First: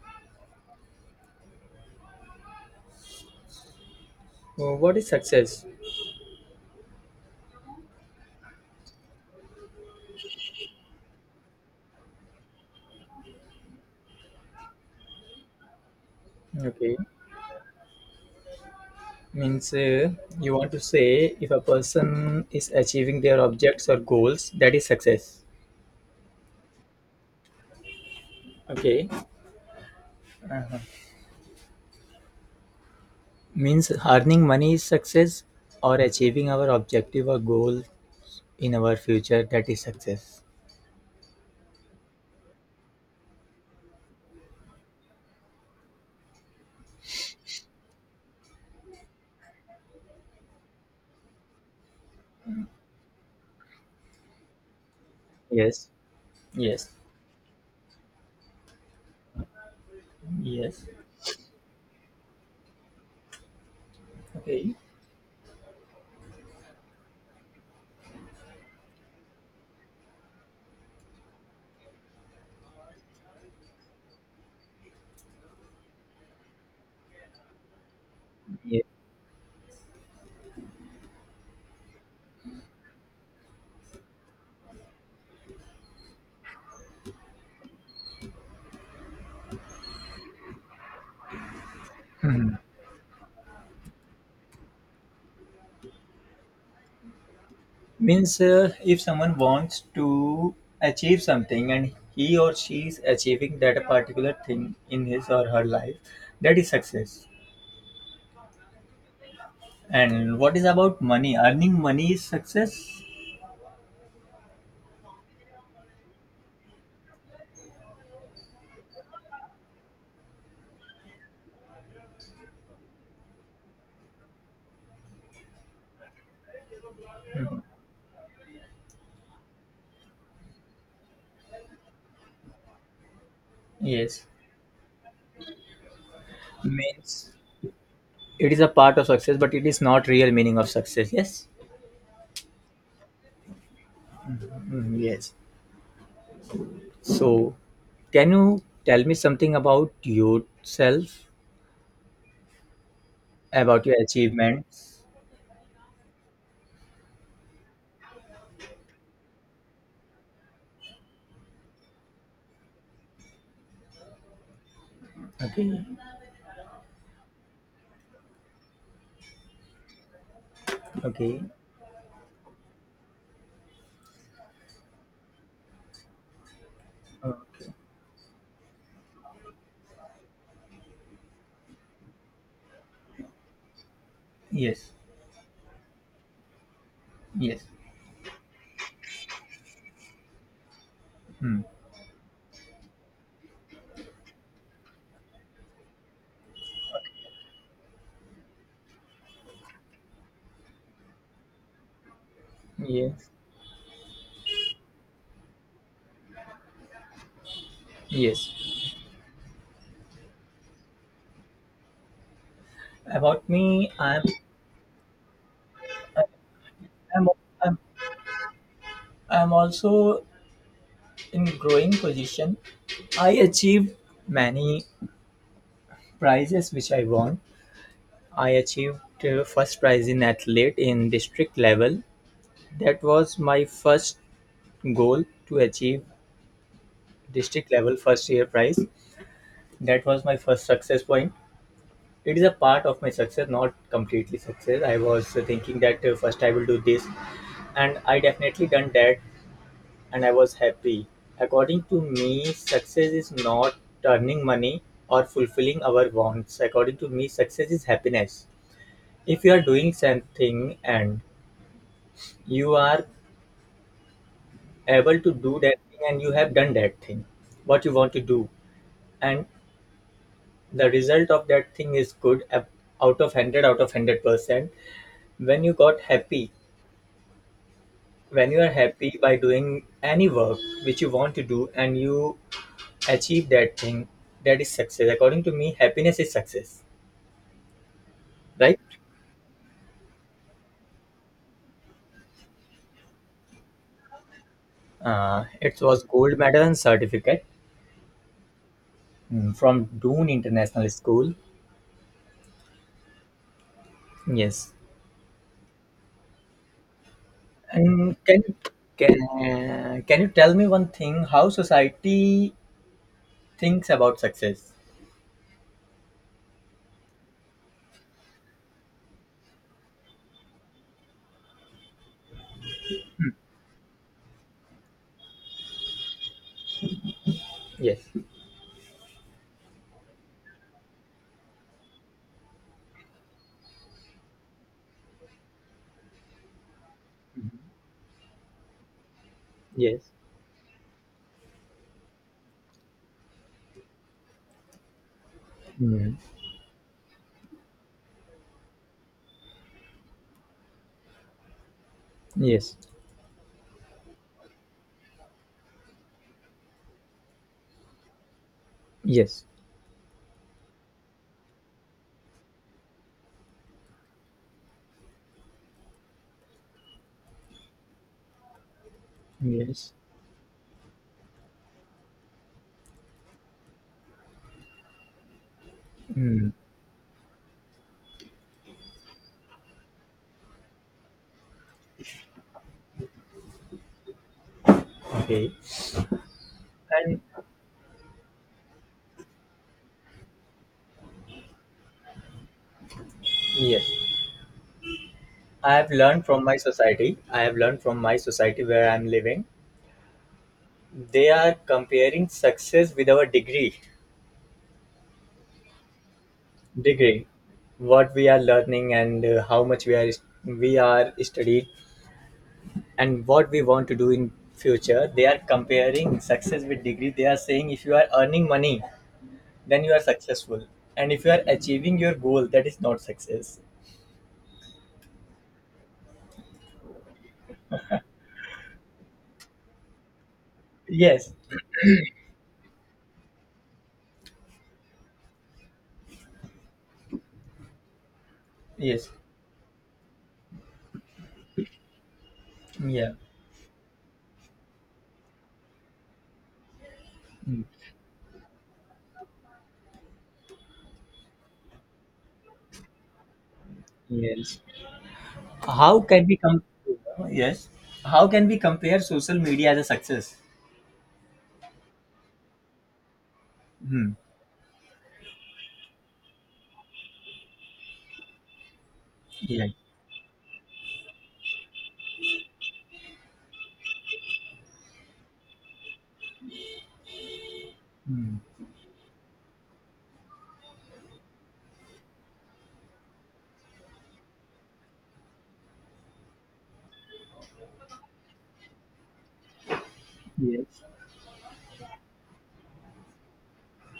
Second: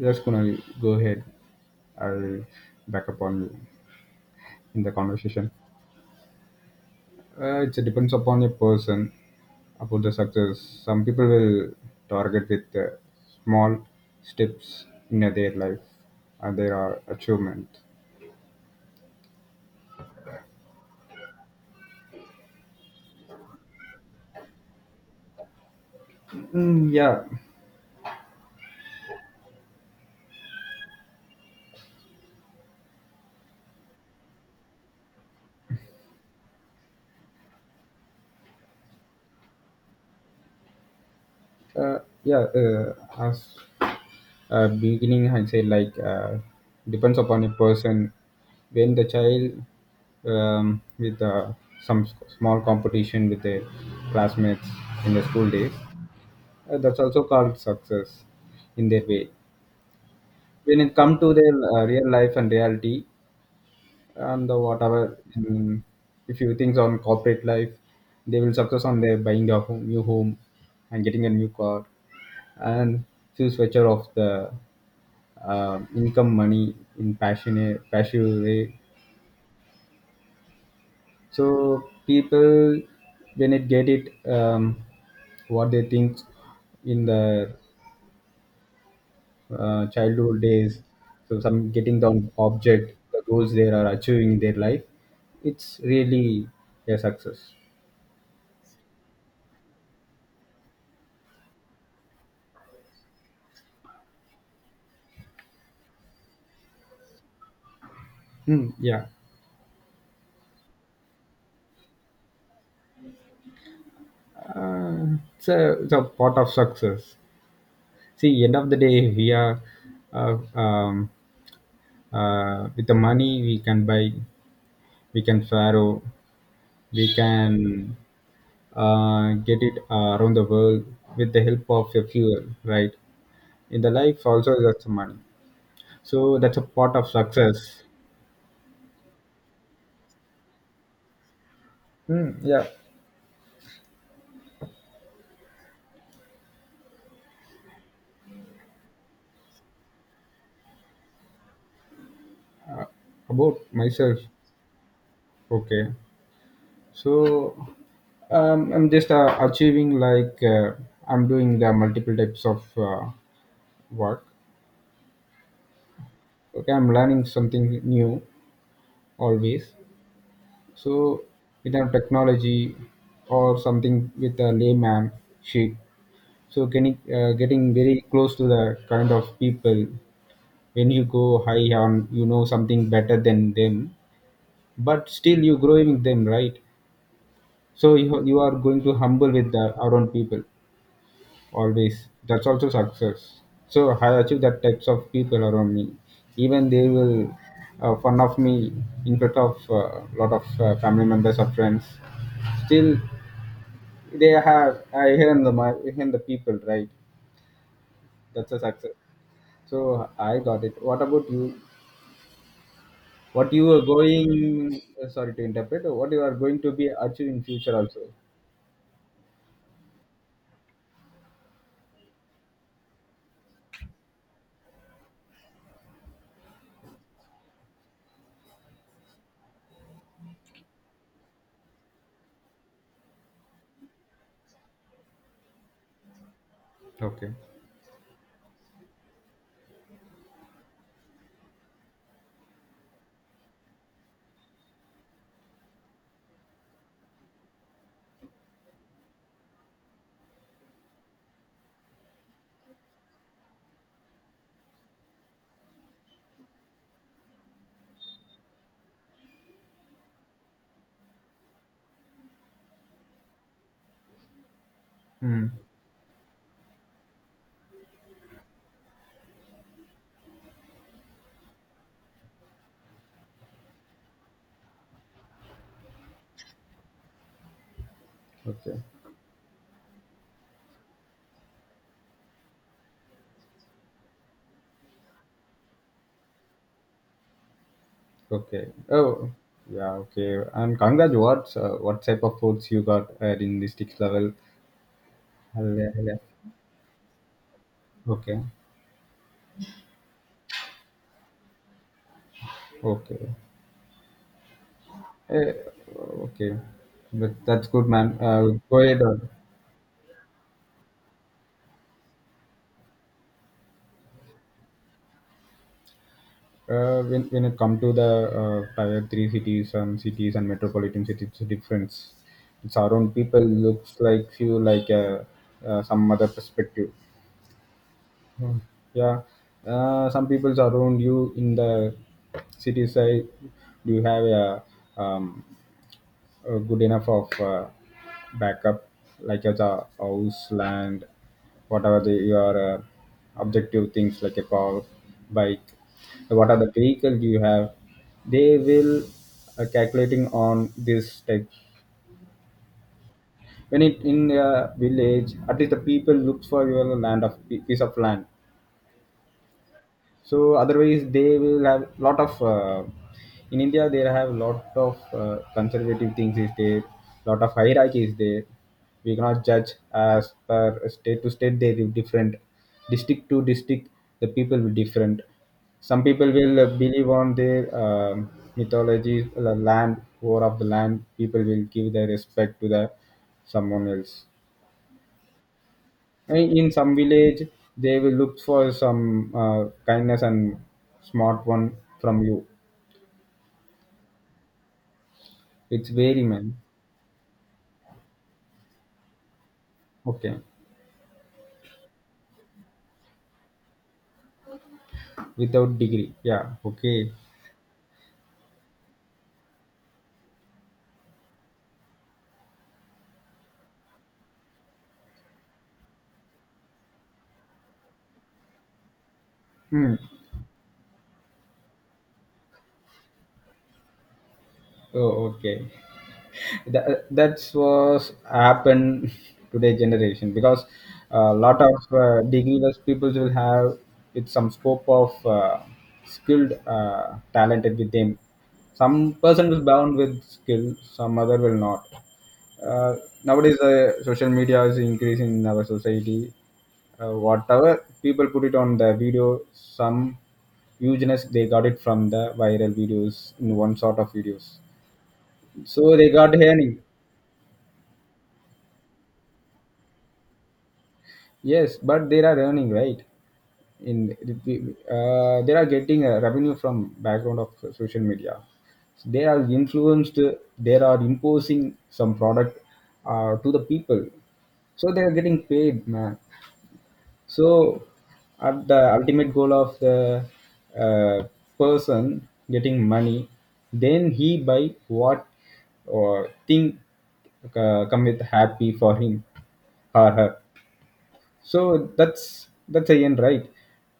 Just gonna go ahead. I'll back upon you in the What is conversation. success? It depends upon your person about the success. Some people will target with small steps in their life and Okay, their achievement. means you want to say if a person is achieving their objects or goals, that is success. Mm, yeah, Okay, means earning money is success or achieving our objective or goal in our future, that is success. Yeah. As beginning I say like depends upon a person when the child, with some small competition with their classmates in the school days. Yes, yes, That's also called success in their way when yes. it come to their real life and reality, and the Okay, whatever. If you think on corporate life, they will success on their buying a home, new home, and getting a new car, and few switcher of the income money in passionate passive way. yeah. So people when it get it, what they think in the childhood days, so some getting the object the goals they are achieving in their life, it's really a success. Means if someone wants to achieve something and he or she is achieving that particular thing in his or her life, that is success. Hmm, yeah. And what is about money? Earning money is success. uh, it's, it's a part of success. See, end of the day we are, uh, um, with the money we can buy, we can sorrow, we can get it around the world with the help of a fuel, right? In the life Yes. also, that's money. So that's a part of Means success. it is a part of success, but it is not real meaning of success. Yes. Hmm. Yeah. Mm, yes. So, can you tell me something about yourself, About about your myself. achievements? Okay, so I'm just achieving like I'm doing the multiple types of work. Okay. Okay, I'm learning something new always, so Okay. with our technology or something with a layman sheet. So getting getting Okay. very close to the kind of people. When you go high on, you know, something better than them, Yes. but still you growing with them, right? Yes. So you are going to humble with the our own people Hmm. always. That's also success. So I achieve that types of people around me. Even they will fun of me in front of a lot of family members or friends. Still Yes. they have, I hear the, my hear the people, right? That's a Yes. success. So I got it. What about you? About What you are me, going? Sorry to interpret. What you are going to be I'm, achieve in future I'm, also? I'm also in growing position. I achieved many prizes which I won. I achieved first prize in athlete in district level. That was my first goal to achieve Okay. district level first year prize. That was my first success point. It is a part of my success, not completely success. I was thinking that first I will do this, and I definitely done that, and I was happy. According to me, success is not earning money or fulfilling our wants. According to me, success is happiness if you are doing something and you are able to Hmm. do that thing and you have done that thing what you want to do and the result of that thing is good out of 100 out of 100% when you got happy, when you are Okay. happy by doing any work which you want to do and you achieve that thing, that is success. According to me, happiness is success. Okay. Right. Oh, yeah. Okay. And congrats. What, what type of foods you got at in district level? It Hello, was hello. gold medal and certificate. Okay. Mm, from Doon International School. Okay. Yes. Eh, okay. That, that's good, And man. can Go ahead. can can you tell me one thing? How society thinks about success? When it come to the uh, tier 3 cities and cities and metropolitan cities, it's difference. It's our own people looks like few like, some other perspective. Yes, Yeah, some people around you in the city side. Do you have a, um, good enough of backup, like as a yes, house, land, whatever the, your objective things like a car, bike, hmm. what are the vehicles you have, they will calculating on this tech. Yes, When it in a village, at least the people look for your land of piece of land. yes, So otherwise they will have lot of in India there have lot of conservative things is there, lot of hierarchy is there. We cannot judge yes, as per state to state they will different, district to district the people will different. Some people hmm. will believe on their mythology, the land war of the land people will give their respect to the someone else. Okay. And in some And village, they will look for some kindness and smart one from you. yes, I have It's learned very from my man. society. I have learned from my society where I'm living. Okay. They are comparing success with our degree, Without degree. Yeah. Okay. degree. What we are learning, and how much we are studied and what we want to do in future, they are comparing success with degree. They are saying if you are earning money, then you Hmm. are successful. And if you are achieving your goal, that is not success. Oh, okay. That, that's was happen today generation, because Yes. a lot of degree people will have with some scope of skilled talented with them. Yes. Some person will bound with skill, some other will not. uh, Yeah. Nowadays, the social media is increasing in our society. Mm. Whatever people put it on the video, some hugeness they got it from the viral videos in one sort of videos. Yes. So How they can got we come? earning. Yes. How can we compare social media as a success? Yes, but they are earning, right? Hmm. In, they are getting a revenue from background of social media. So they are Yeah. influenced. They are imposing some product to the people, so they are getting paid, man. So Hmm. at the ultimate goal of the uh, person getting money, then he buy what or thing come with happy for him or her. yes So that's the end, right?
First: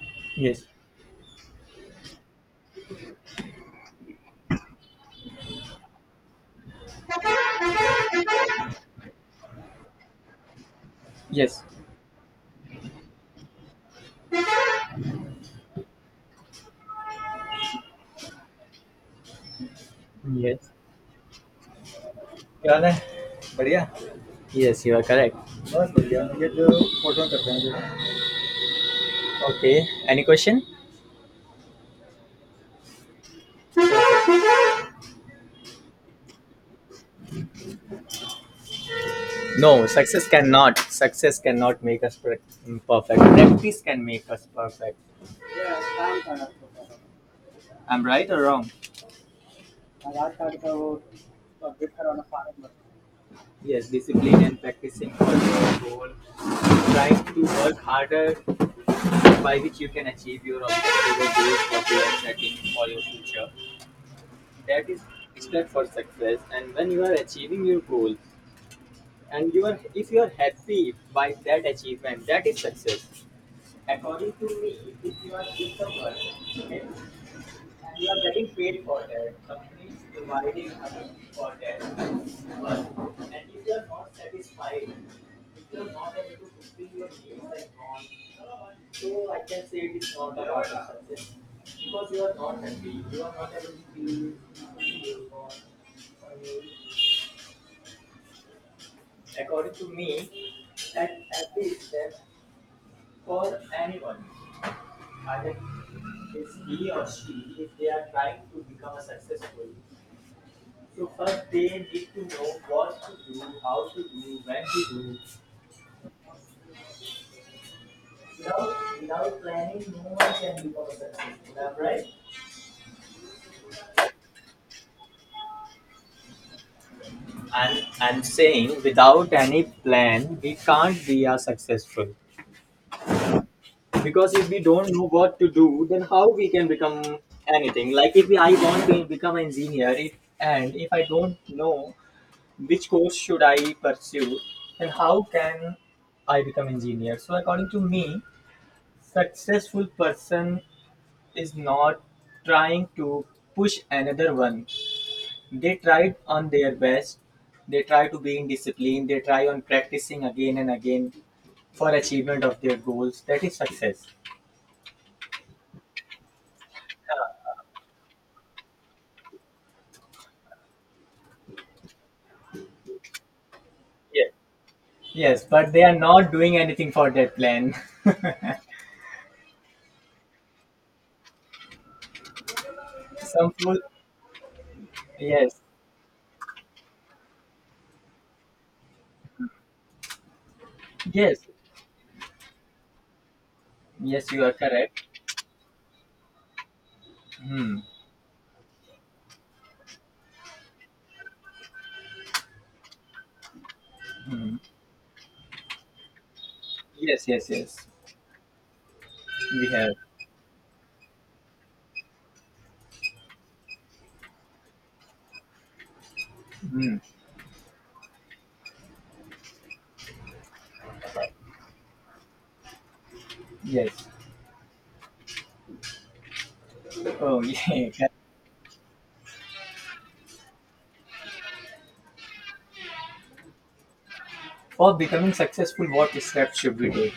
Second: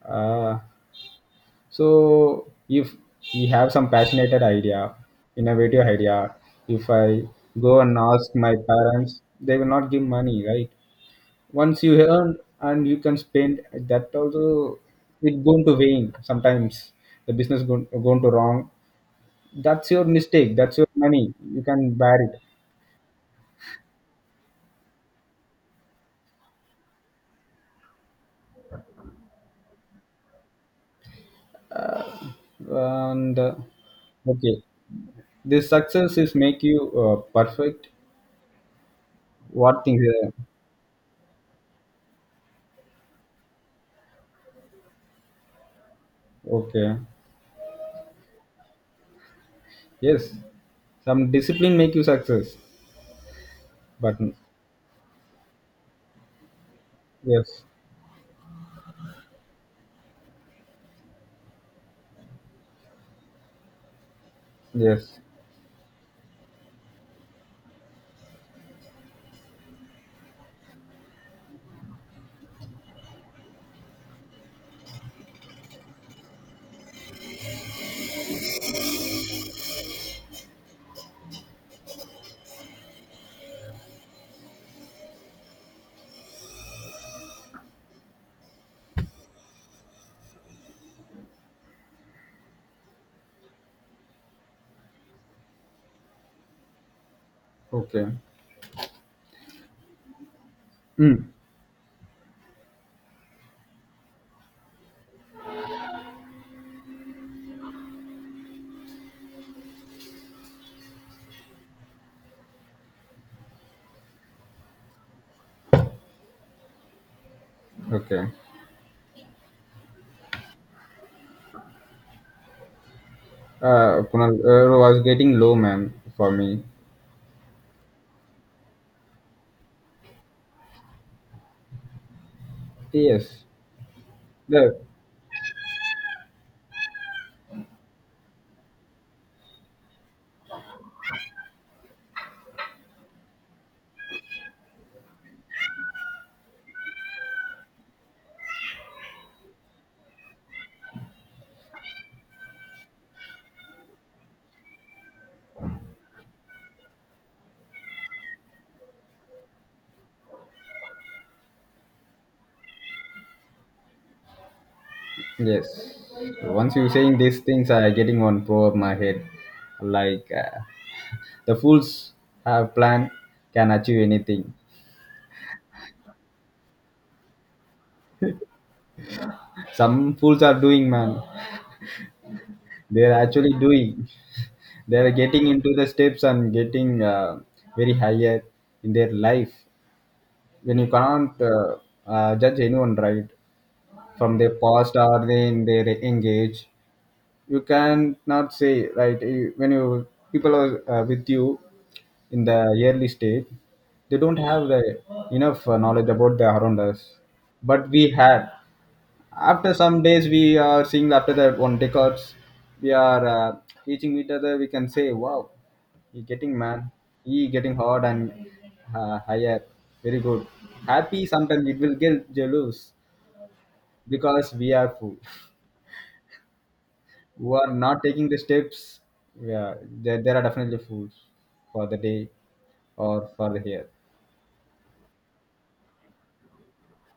uh, yes so if we have some passionate idea, innovative idea, if I go and ask my parents they will not give money, right? yes Once you earn and you can spend. That also, it going to wane sometimes. The business going to wrong, that's your mistake, yes that's your money, you can bear it. क्या हाल है? बढ़िया. Yes, you are correct. बस बढ़िया ये जो photo करते हैं. Okay. Any question? And okay, this success is make you perfect, what No. things Success cannot. Success cannot make us perfect. Practice can make us perfect. Okay. I'm right or wrong? Yes. Some discipline make you success. Yes. But Discipline and practicing for your goal. Trying to yes. work harder by which you can achieve your objective or goals what you are setting for your future. That is Yes. step for success. And when you are achieving your goal and you are, if you are happy by that achievement, that is success. According to me, if you are doing the work, okay, and you are getting paid for that, company is providing money for that work, and if you are not satisfied, if you are not able to fulfill your needs and wants, so I can say it is not about the success. Because you are not happy, you are not able to feel fulfill your wants. Or your— Okay. according to me, that Mm. happy is step for anyone. I think it's he or she, if they are trying to become a successful, so first they need to know what to do, how to do, when to do. Okay. Without, without planning, no one can become a successful. Am I right? Kunal, was getting low, man, for me. And I'm saying without any plan, we can't be a successful. Yes. Because if we The. don't know what to do, then how we can become anything? Like if I want to become an engineer, it, and if I don't know which course should I pursue and how can I become engineer? So according to me, successful person is not trying to push another one. They tried on their best. They try to be in discipline. They try on practicing again and again for achievement of their goals. That is success. Yes. Once you saying these things, I getting on pro of my head. Like the fools have plan can achieve Yes. anything. Yes, but they are not doing anything for that plan. Some fools are doing, man. They are Some actually fool. doing. They are getting Yes, into the steps and getting very higher in their life. When you yes, can't judge anyone, right? yes. From You are their past correct. or they in their engage you Hmm. can not say right you-. When you people are with you in the early stage, they don't Hmm. have the enough knowledge about the around us, Yes, yes, yes. but we had. We After have. some days we are seeing, after that one decades we are teaching each other, we can say wow, he getting man, Hmm. he getting hard and higher, very good, happy, sometimes it will get jealous Yes. because we are fool Oh, who are yeah. not taking the steps. Yeah, there are definitely fools for the day or for the year. For becoming successful, what steps should we take?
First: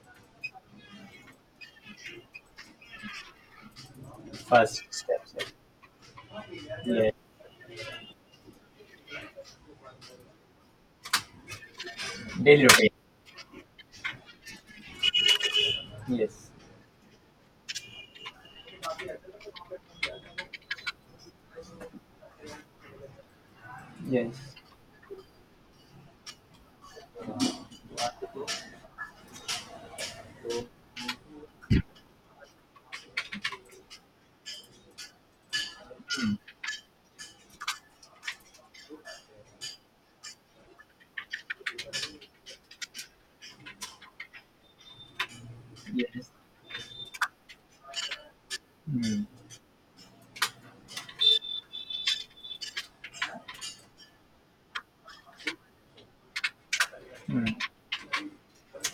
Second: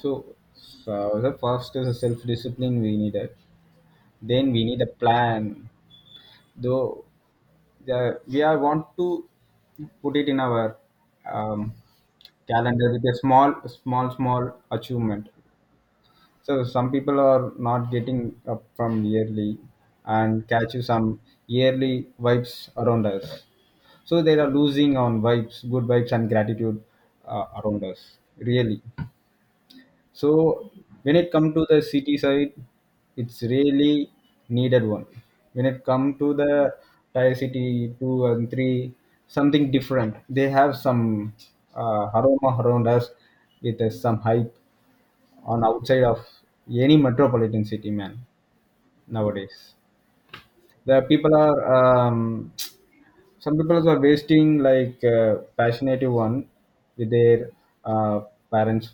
So, so the first is a self discipline we needed. Then we need First a steps. plan. Though, Yeah. the, we are want to put it in our um, Daily routine. calendar with a small achievement. Yes. So some people are not getting up from yearly and catch you some yearly vibes around us, so they Yes. are losing on vibes, good vibes and gratitude around us really. So when it come to the city side, it's really needed one. When it come to the tier city 2 and 3, something different. They have some aroma around us with some hype on outside of Yes. any metropolitan city, man. Hmm. Nowadays, the people are some people are wasting like passionate one with their Hmm. uh, parents'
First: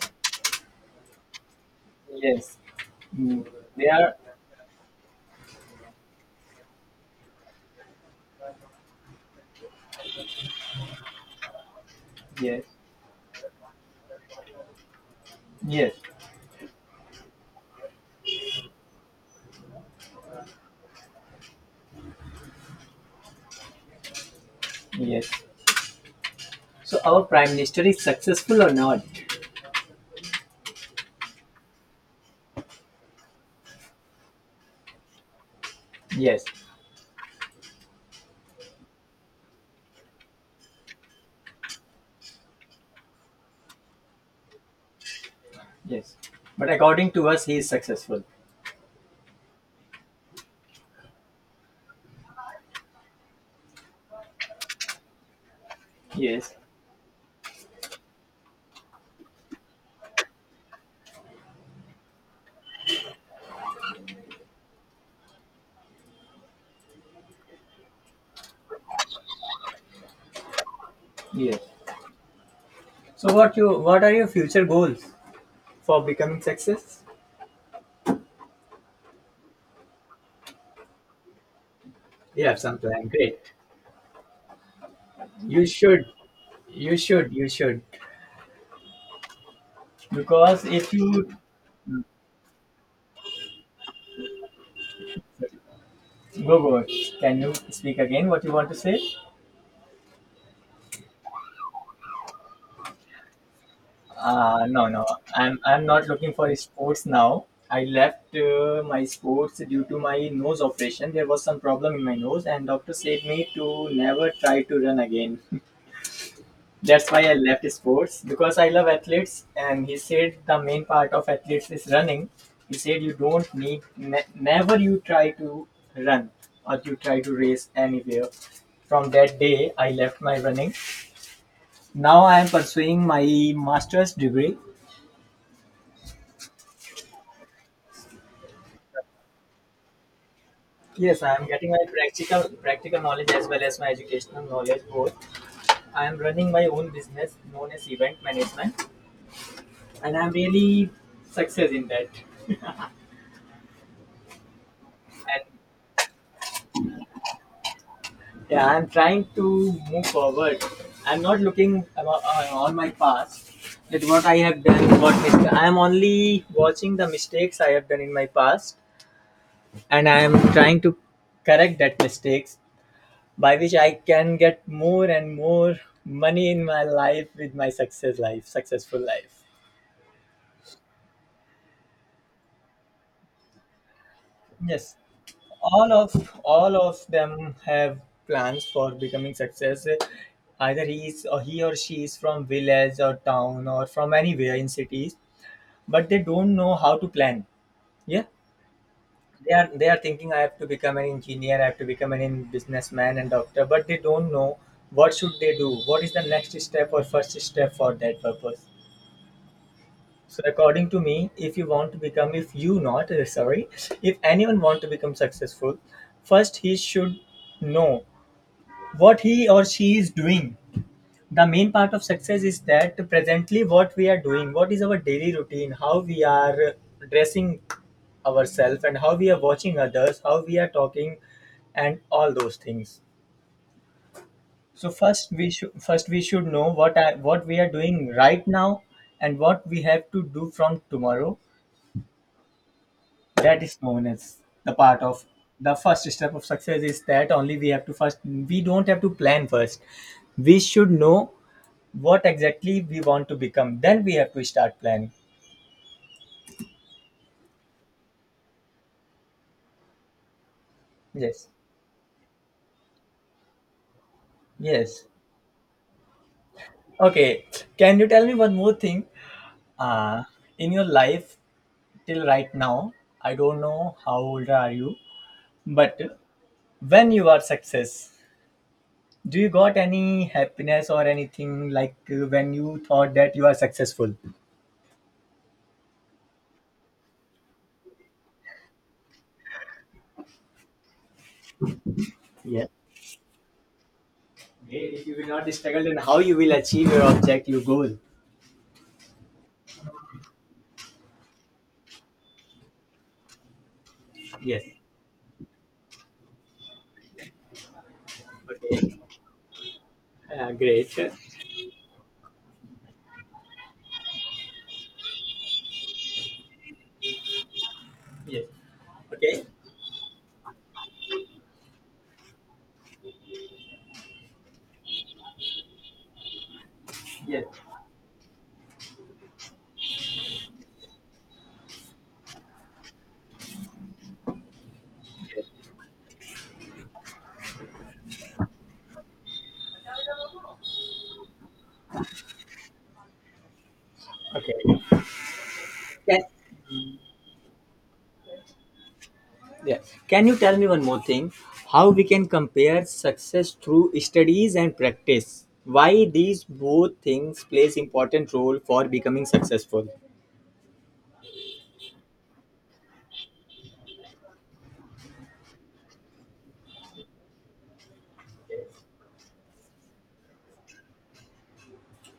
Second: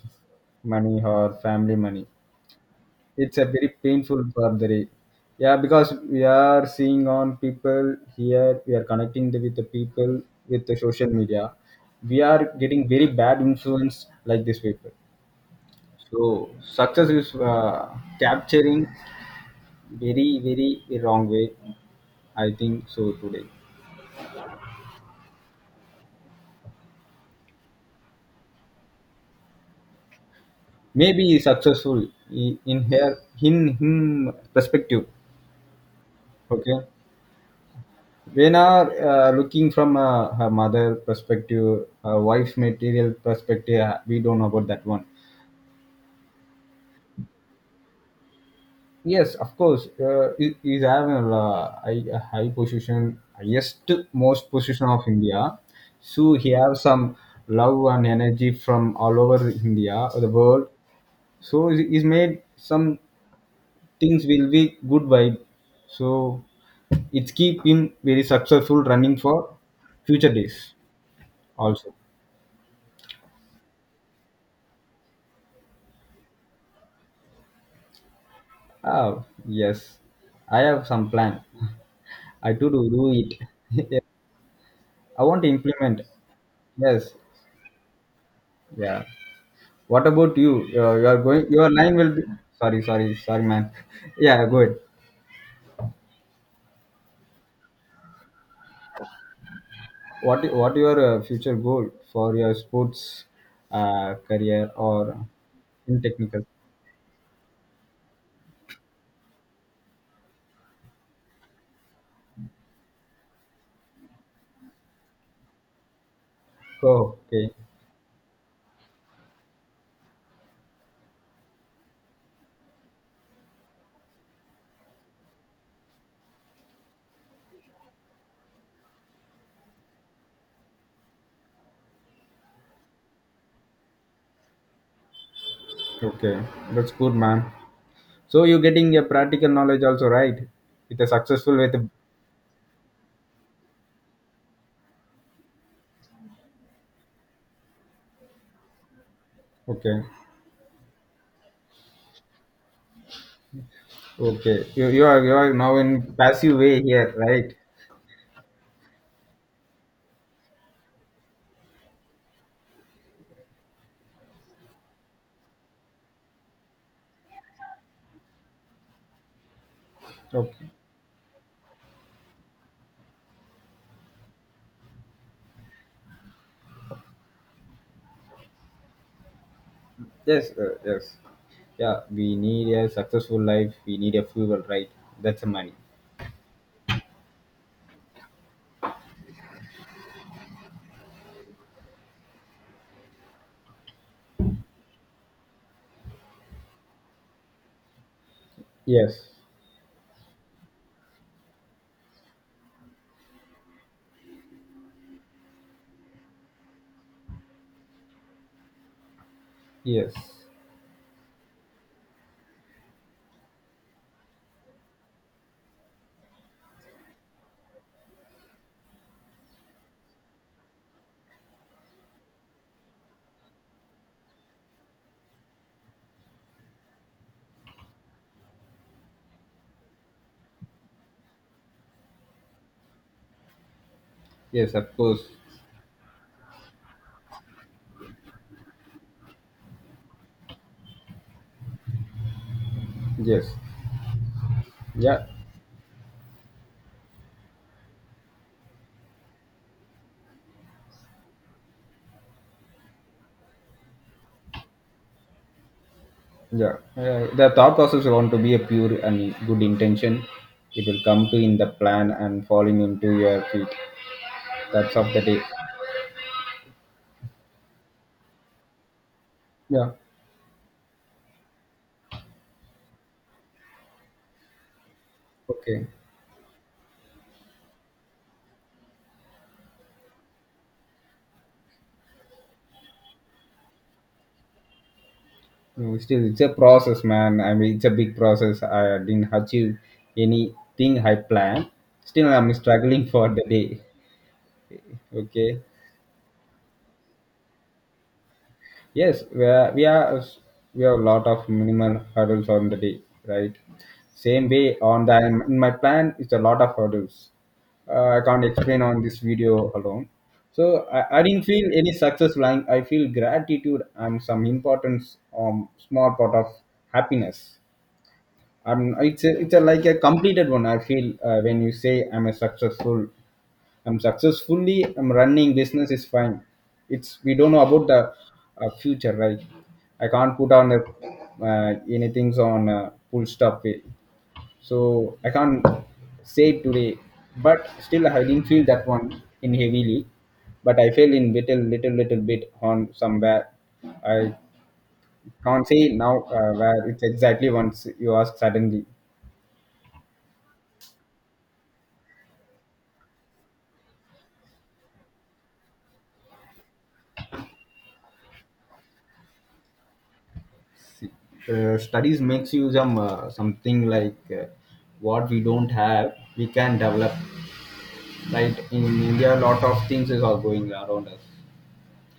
money or family money. Yes. It's Hmm. a very They are. painful burglary. Yeah, because we are seeing on people here, we are connecting the, with the people with the social media. We are Yes. getting very bad influence like this people. Yes. So success is capturing very very wrong way, I think so today. Yes. So our prime minister is successful or not? Maybe he's successful I- in her, in him perspective. Yes. Okay. When are looking from her mother perspective, her wife's material perspective, we don't know about that one. Yes. But according to us, he is successful. Yes, of course, is having a high, a high position, highest most position of India. So he Yes. have some love and energy from all over India, the world. So he's made some things will be good vibe. So it's keep him very successful running for future days Yes. also. So what you? What are your future goals for becoming success? Oh, yes. I have some plan. You I have to some do plan. do it. Great. I want to You implement. should, you Yes. should, you should. Yeah. What about you? Because if You are you going. Your line will be. Sorry, sorry, sorry, man. Yeah, go ahead. go go, can you speak again? What you want to say? What your future goal for your sports Uh, career no, no. or I'm in not looking for technical? sports now. I left my sports due to my nose operation. There was some problem in my nose, and doctor said me to never try to run again. That's Oh, why I okay, left sports because I love athletes. And he said the main part of athletes is running. He said you don't need never you try to run or you try to race anywhere. From that day, I left my running. Now I am pursuing my master's degree. okay. That's good, man. So you're getting a practical knowledge also, right? With a Yes, I am successful getting my with. practical knowledge as well as my educational knowledge both. I am running my own business known as event management, Okay, and I'm really success in that. okay. You you are now in passive way here, right? Yeah, I'm trying to move forward. I'm not looking about, on my past at what I have done, what mistake. I am only watching the mistakes I have done in my past, and I am Okay. trying to correct that mistakes by which I can get more and more money in my life with my success life, successful life. Yes, yes. Yeah, we need a successful life. We need a fuel, right? Yes, That's a money. all of all of them have plans for becoming success, either he is or he or she is from village or town or from anywhere in cities, but they don't know how to plan. Yeah, Yes, they are thinking I have to become an engineer, I have to become an businessman and doctor, but they don't know what should they do, what is the next step or first step for that purpose. yes, So according to me, if you want to become, if you not sorry, if anyone want to become successful, first he should know what he or she is doing. The main part of success is that presently what we are doing, what is our daily routine, how we are dressing ourselves and how we are watching others, how we are talking and all those things. yes, of So course. first we should know what what we are doing right now and what we have to do from tomorrow. Yes, That is known as the part of yeah, the first step of success is that only. We have to first, we don't have to plan first, we should know what exactly we want to become, then we have to start planning. yeah. The thought process want to be a pure and good intention. It will come to Yes. in the plan and falling into your feet. That's Yes. of the day. Okay, can you tell me one more thing? Yeah. uh in your life till right now, I don't know how old are you, Okay. but when you are success, do you got any happiness or anything like when you thought that you are successful? No, still, it's a process, man. I mean, it's a big process. I didn't achieve anything I planned. Still, I'm Yes, struggling for the day. if you will not Okay. struggle, then how you will achieve your object your goal? Yes, we are, we have a lot of minimal hurdles on the day, right? Same Yes. way on the, in my plan is a lot of hurdles. I can't explain Okay. on this video alone. So Great. Yes. I didn't feel any success. Lying. I feel gratitude and some importance, small part of happiness. I'm Okay. it's a, like a completed one. I feel when you say I'm a successful. I'm successfully I'm running business is fine. It's we Yes. don't know about the future, right? I can't put on a, anything's on a full stop way. So I can't Yes. say it today, but still I didn't feel that one in heavily, but I feel in little bit on somewhere. I Okay. can't say now where it's exactly once you ask suddenly. Yeah. Can you tell me one more thing? How we can compare success through studies and practice? Why these both things plays important role for becoming successful? Studies makes you some something like what we don't have we can develop, right? In India a lot of things is all going around us.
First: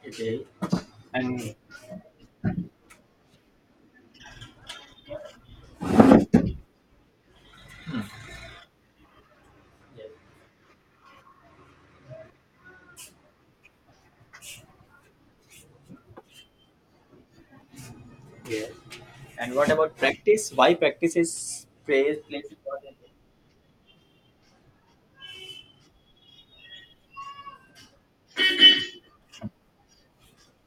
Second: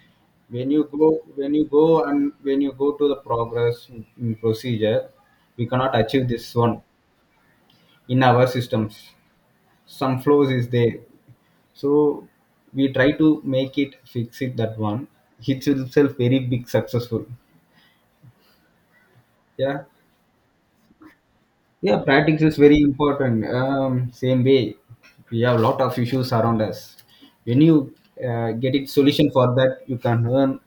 Okay. When you go, when And you go and when you go to the progress in procedure, we cannot achieve this one in our systems, some flows is there. So we try to make it fix it that one, it's itself very big successful. yeah. And what Yeah. about practice? Why practice is Yeah, plays practice plays is very important? important. Same way, we have a lot of issues around us. When you get it solution for that, you can earn,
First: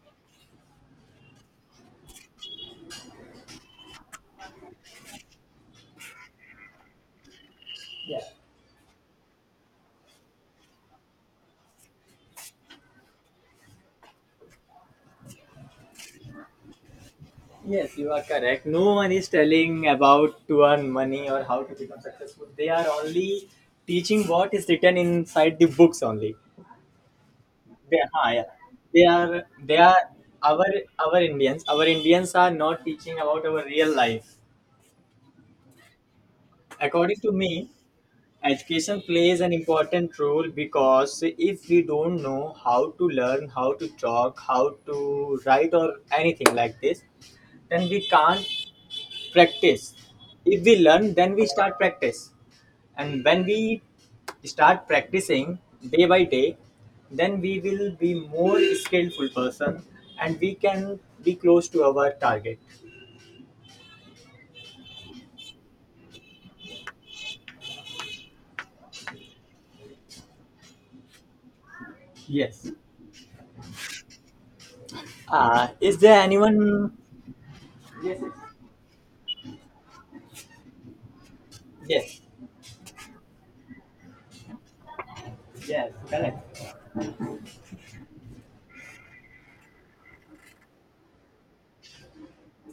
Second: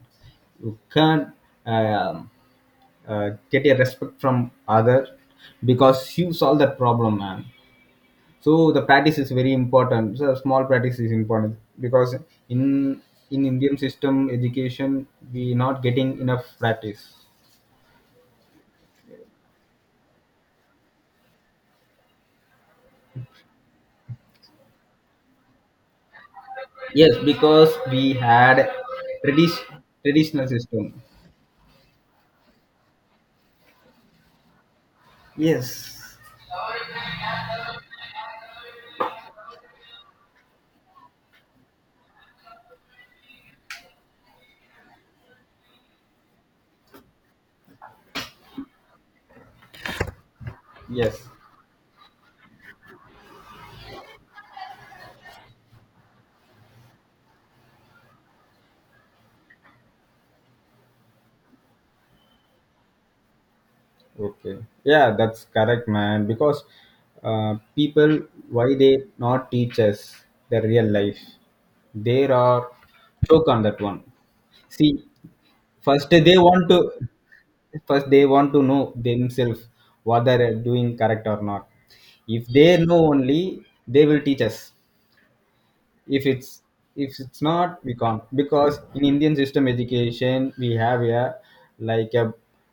you can um, get a respect from other because you solve that problem, man. Yeah. So the practice is very important. So small practice is important because in in Indian system education, we not getting enough practice. Yes, you are correct. No one is telling about to earn money or how to become successful. They are only teaching what is written inside the books only. Yes, because we Yeah. had they are tradi- they are traditional our system. our Indians. Our Indians are not teaching about our real life. Yes. According to me, education plays an important role because if we don't know how to learn, how to talk, how to write or anything like this, then we can't practice. If we learn, Yes. then we start practice. And when we start practicing day by day, then we will be more skillful person, and we can be close to our target. Okay. Yeah, that's correct, man. Because people, why they not teach us the real life? They are Yes. choke on that one. See, Is first there they want to, anyone? first Yes, they want to know themselves whether they're doing correct or not. yes. If they know only, they will teach us. Yes, If it's, correct. if it's not we can't because in Indian system education we have a like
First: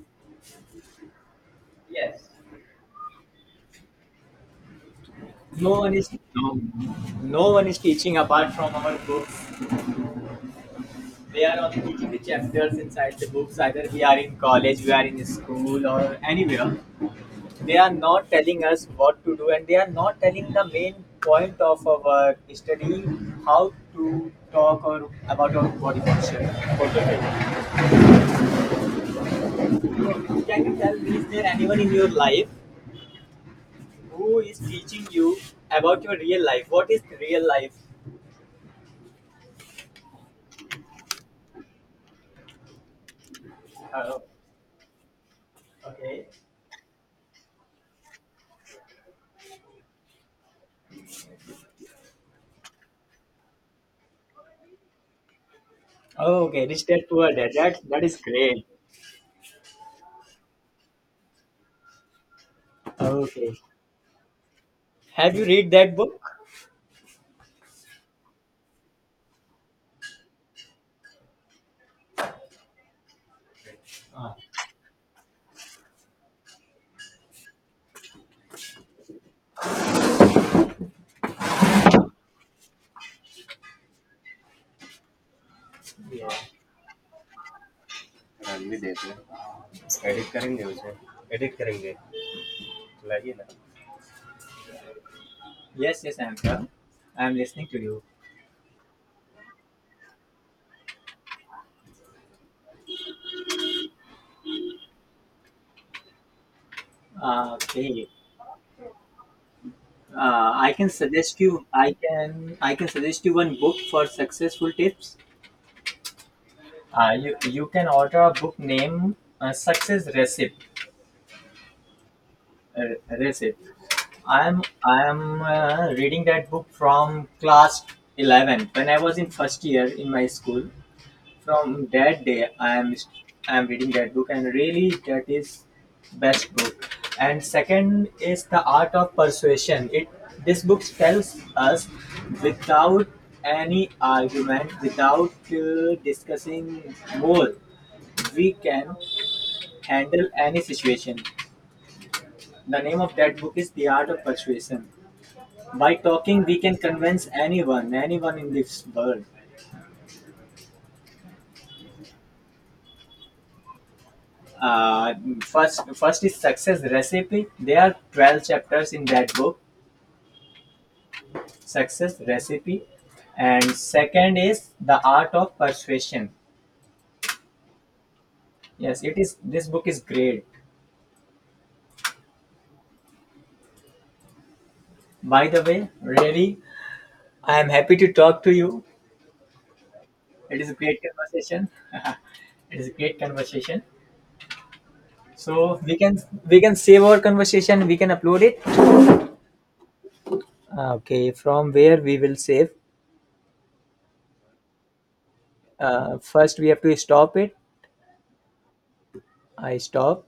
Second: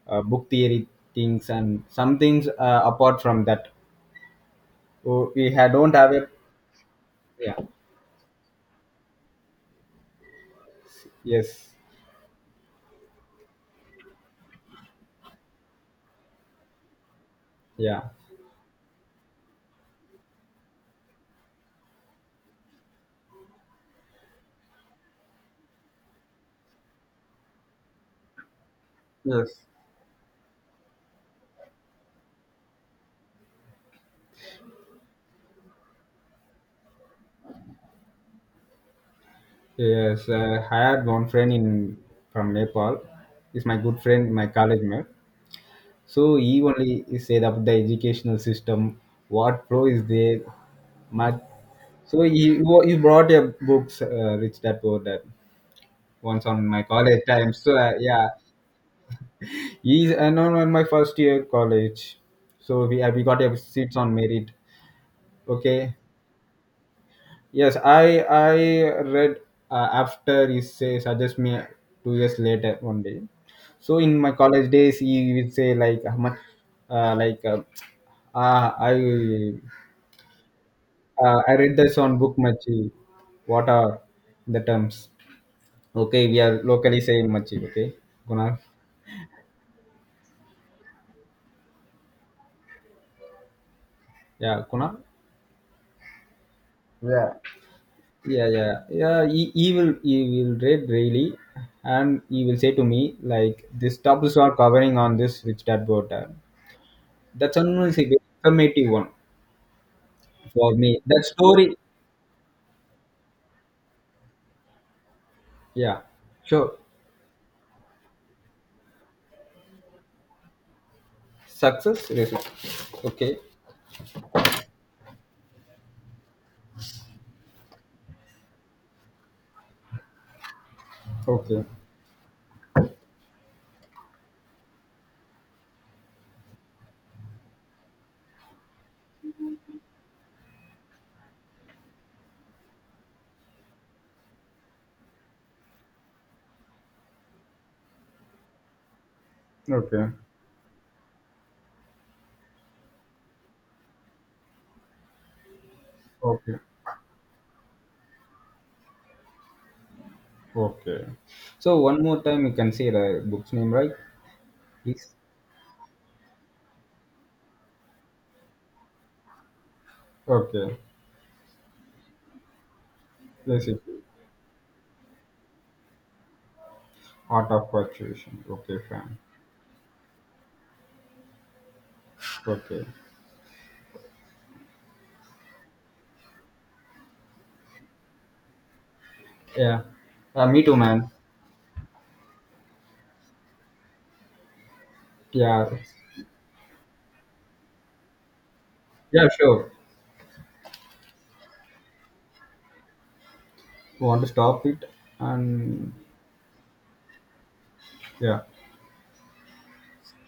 a book theory things and some Yes. things apart from that. Oh, we no don't one is have a. no, no Yeah. one is teaching apart from our books. They are Yes. only teaching the chapters inside the books, either we are in college, we are in school or anywhere. They are Yeah. not telling us what to do, and they are not telling the main point of our study, how to talk or about our body function. Okay. Yes. Can you tell me, is there anyone in your life who is teaching you about your real life? What is real life? Yes. I had one friend in from Nepal, he's my good Oh. friend, my college mate. So Okay. he only said about the educational system, what flow is there, much. So he brought a books, Rich Dad Poor Dad, once Oh, on okay. my Rich Dad college Poor Dad. time. So, That that is yeah, great. he's and on my first year college. So we got Okay. a seats on merit. Have you read that Okay, book? yes, I read after he say suggest me 2 years later one day. So in my Ah. college days, he would say like how much, like ah, I. I read this on book Machi. What are the terms? Okay, Yeah. we are locally saying Machi. Okay, Kunal. Yeah, Kunal. Yes, yes, I'm Yeah. I'm listening to you. Yeah, yeah, yeah. He will read really, and he will say to me like this topic's are covering on this Rich Dad Poor Dad. Ah. That's another Okay. very informative one I for can me. That suggest you. story. I can. I can suggest you one book for successful tips. Yeah, sure. You can order a book named Success Recipe. Success result. Uh, Okay, Recipe. I am reading that book from class 11 when I was in first year in my school. okay, From that day, I am reading that book, and really, that is best book. And second is The Art of Persuasion. It this book tells us without any argument, without discussing more, we can okay, handle any situation. The name of that book is The Art of Persuasion. By talking, okay. we can convince anyone, anyone in this world. Okay. So one more time you can say the book's name, right? Please. uh, first is Success Recipe. There are 12 chapters in that book. Okay. Success Recipe. And Yes, it is. second is The Art of Persuasion. Art of Persuasion. Okay, Yes, it fam. is. This book is great, Okay. by the way. Really, I am happy to talk to you. Yeah. It Me is a too, great man. conversation. It is a great conversation. Yeah. So we can save our conversation. We can upload it. Yeah, sure. Okay, from where we will save? You want to stop it? And First we have to stop it. yeah. I stop.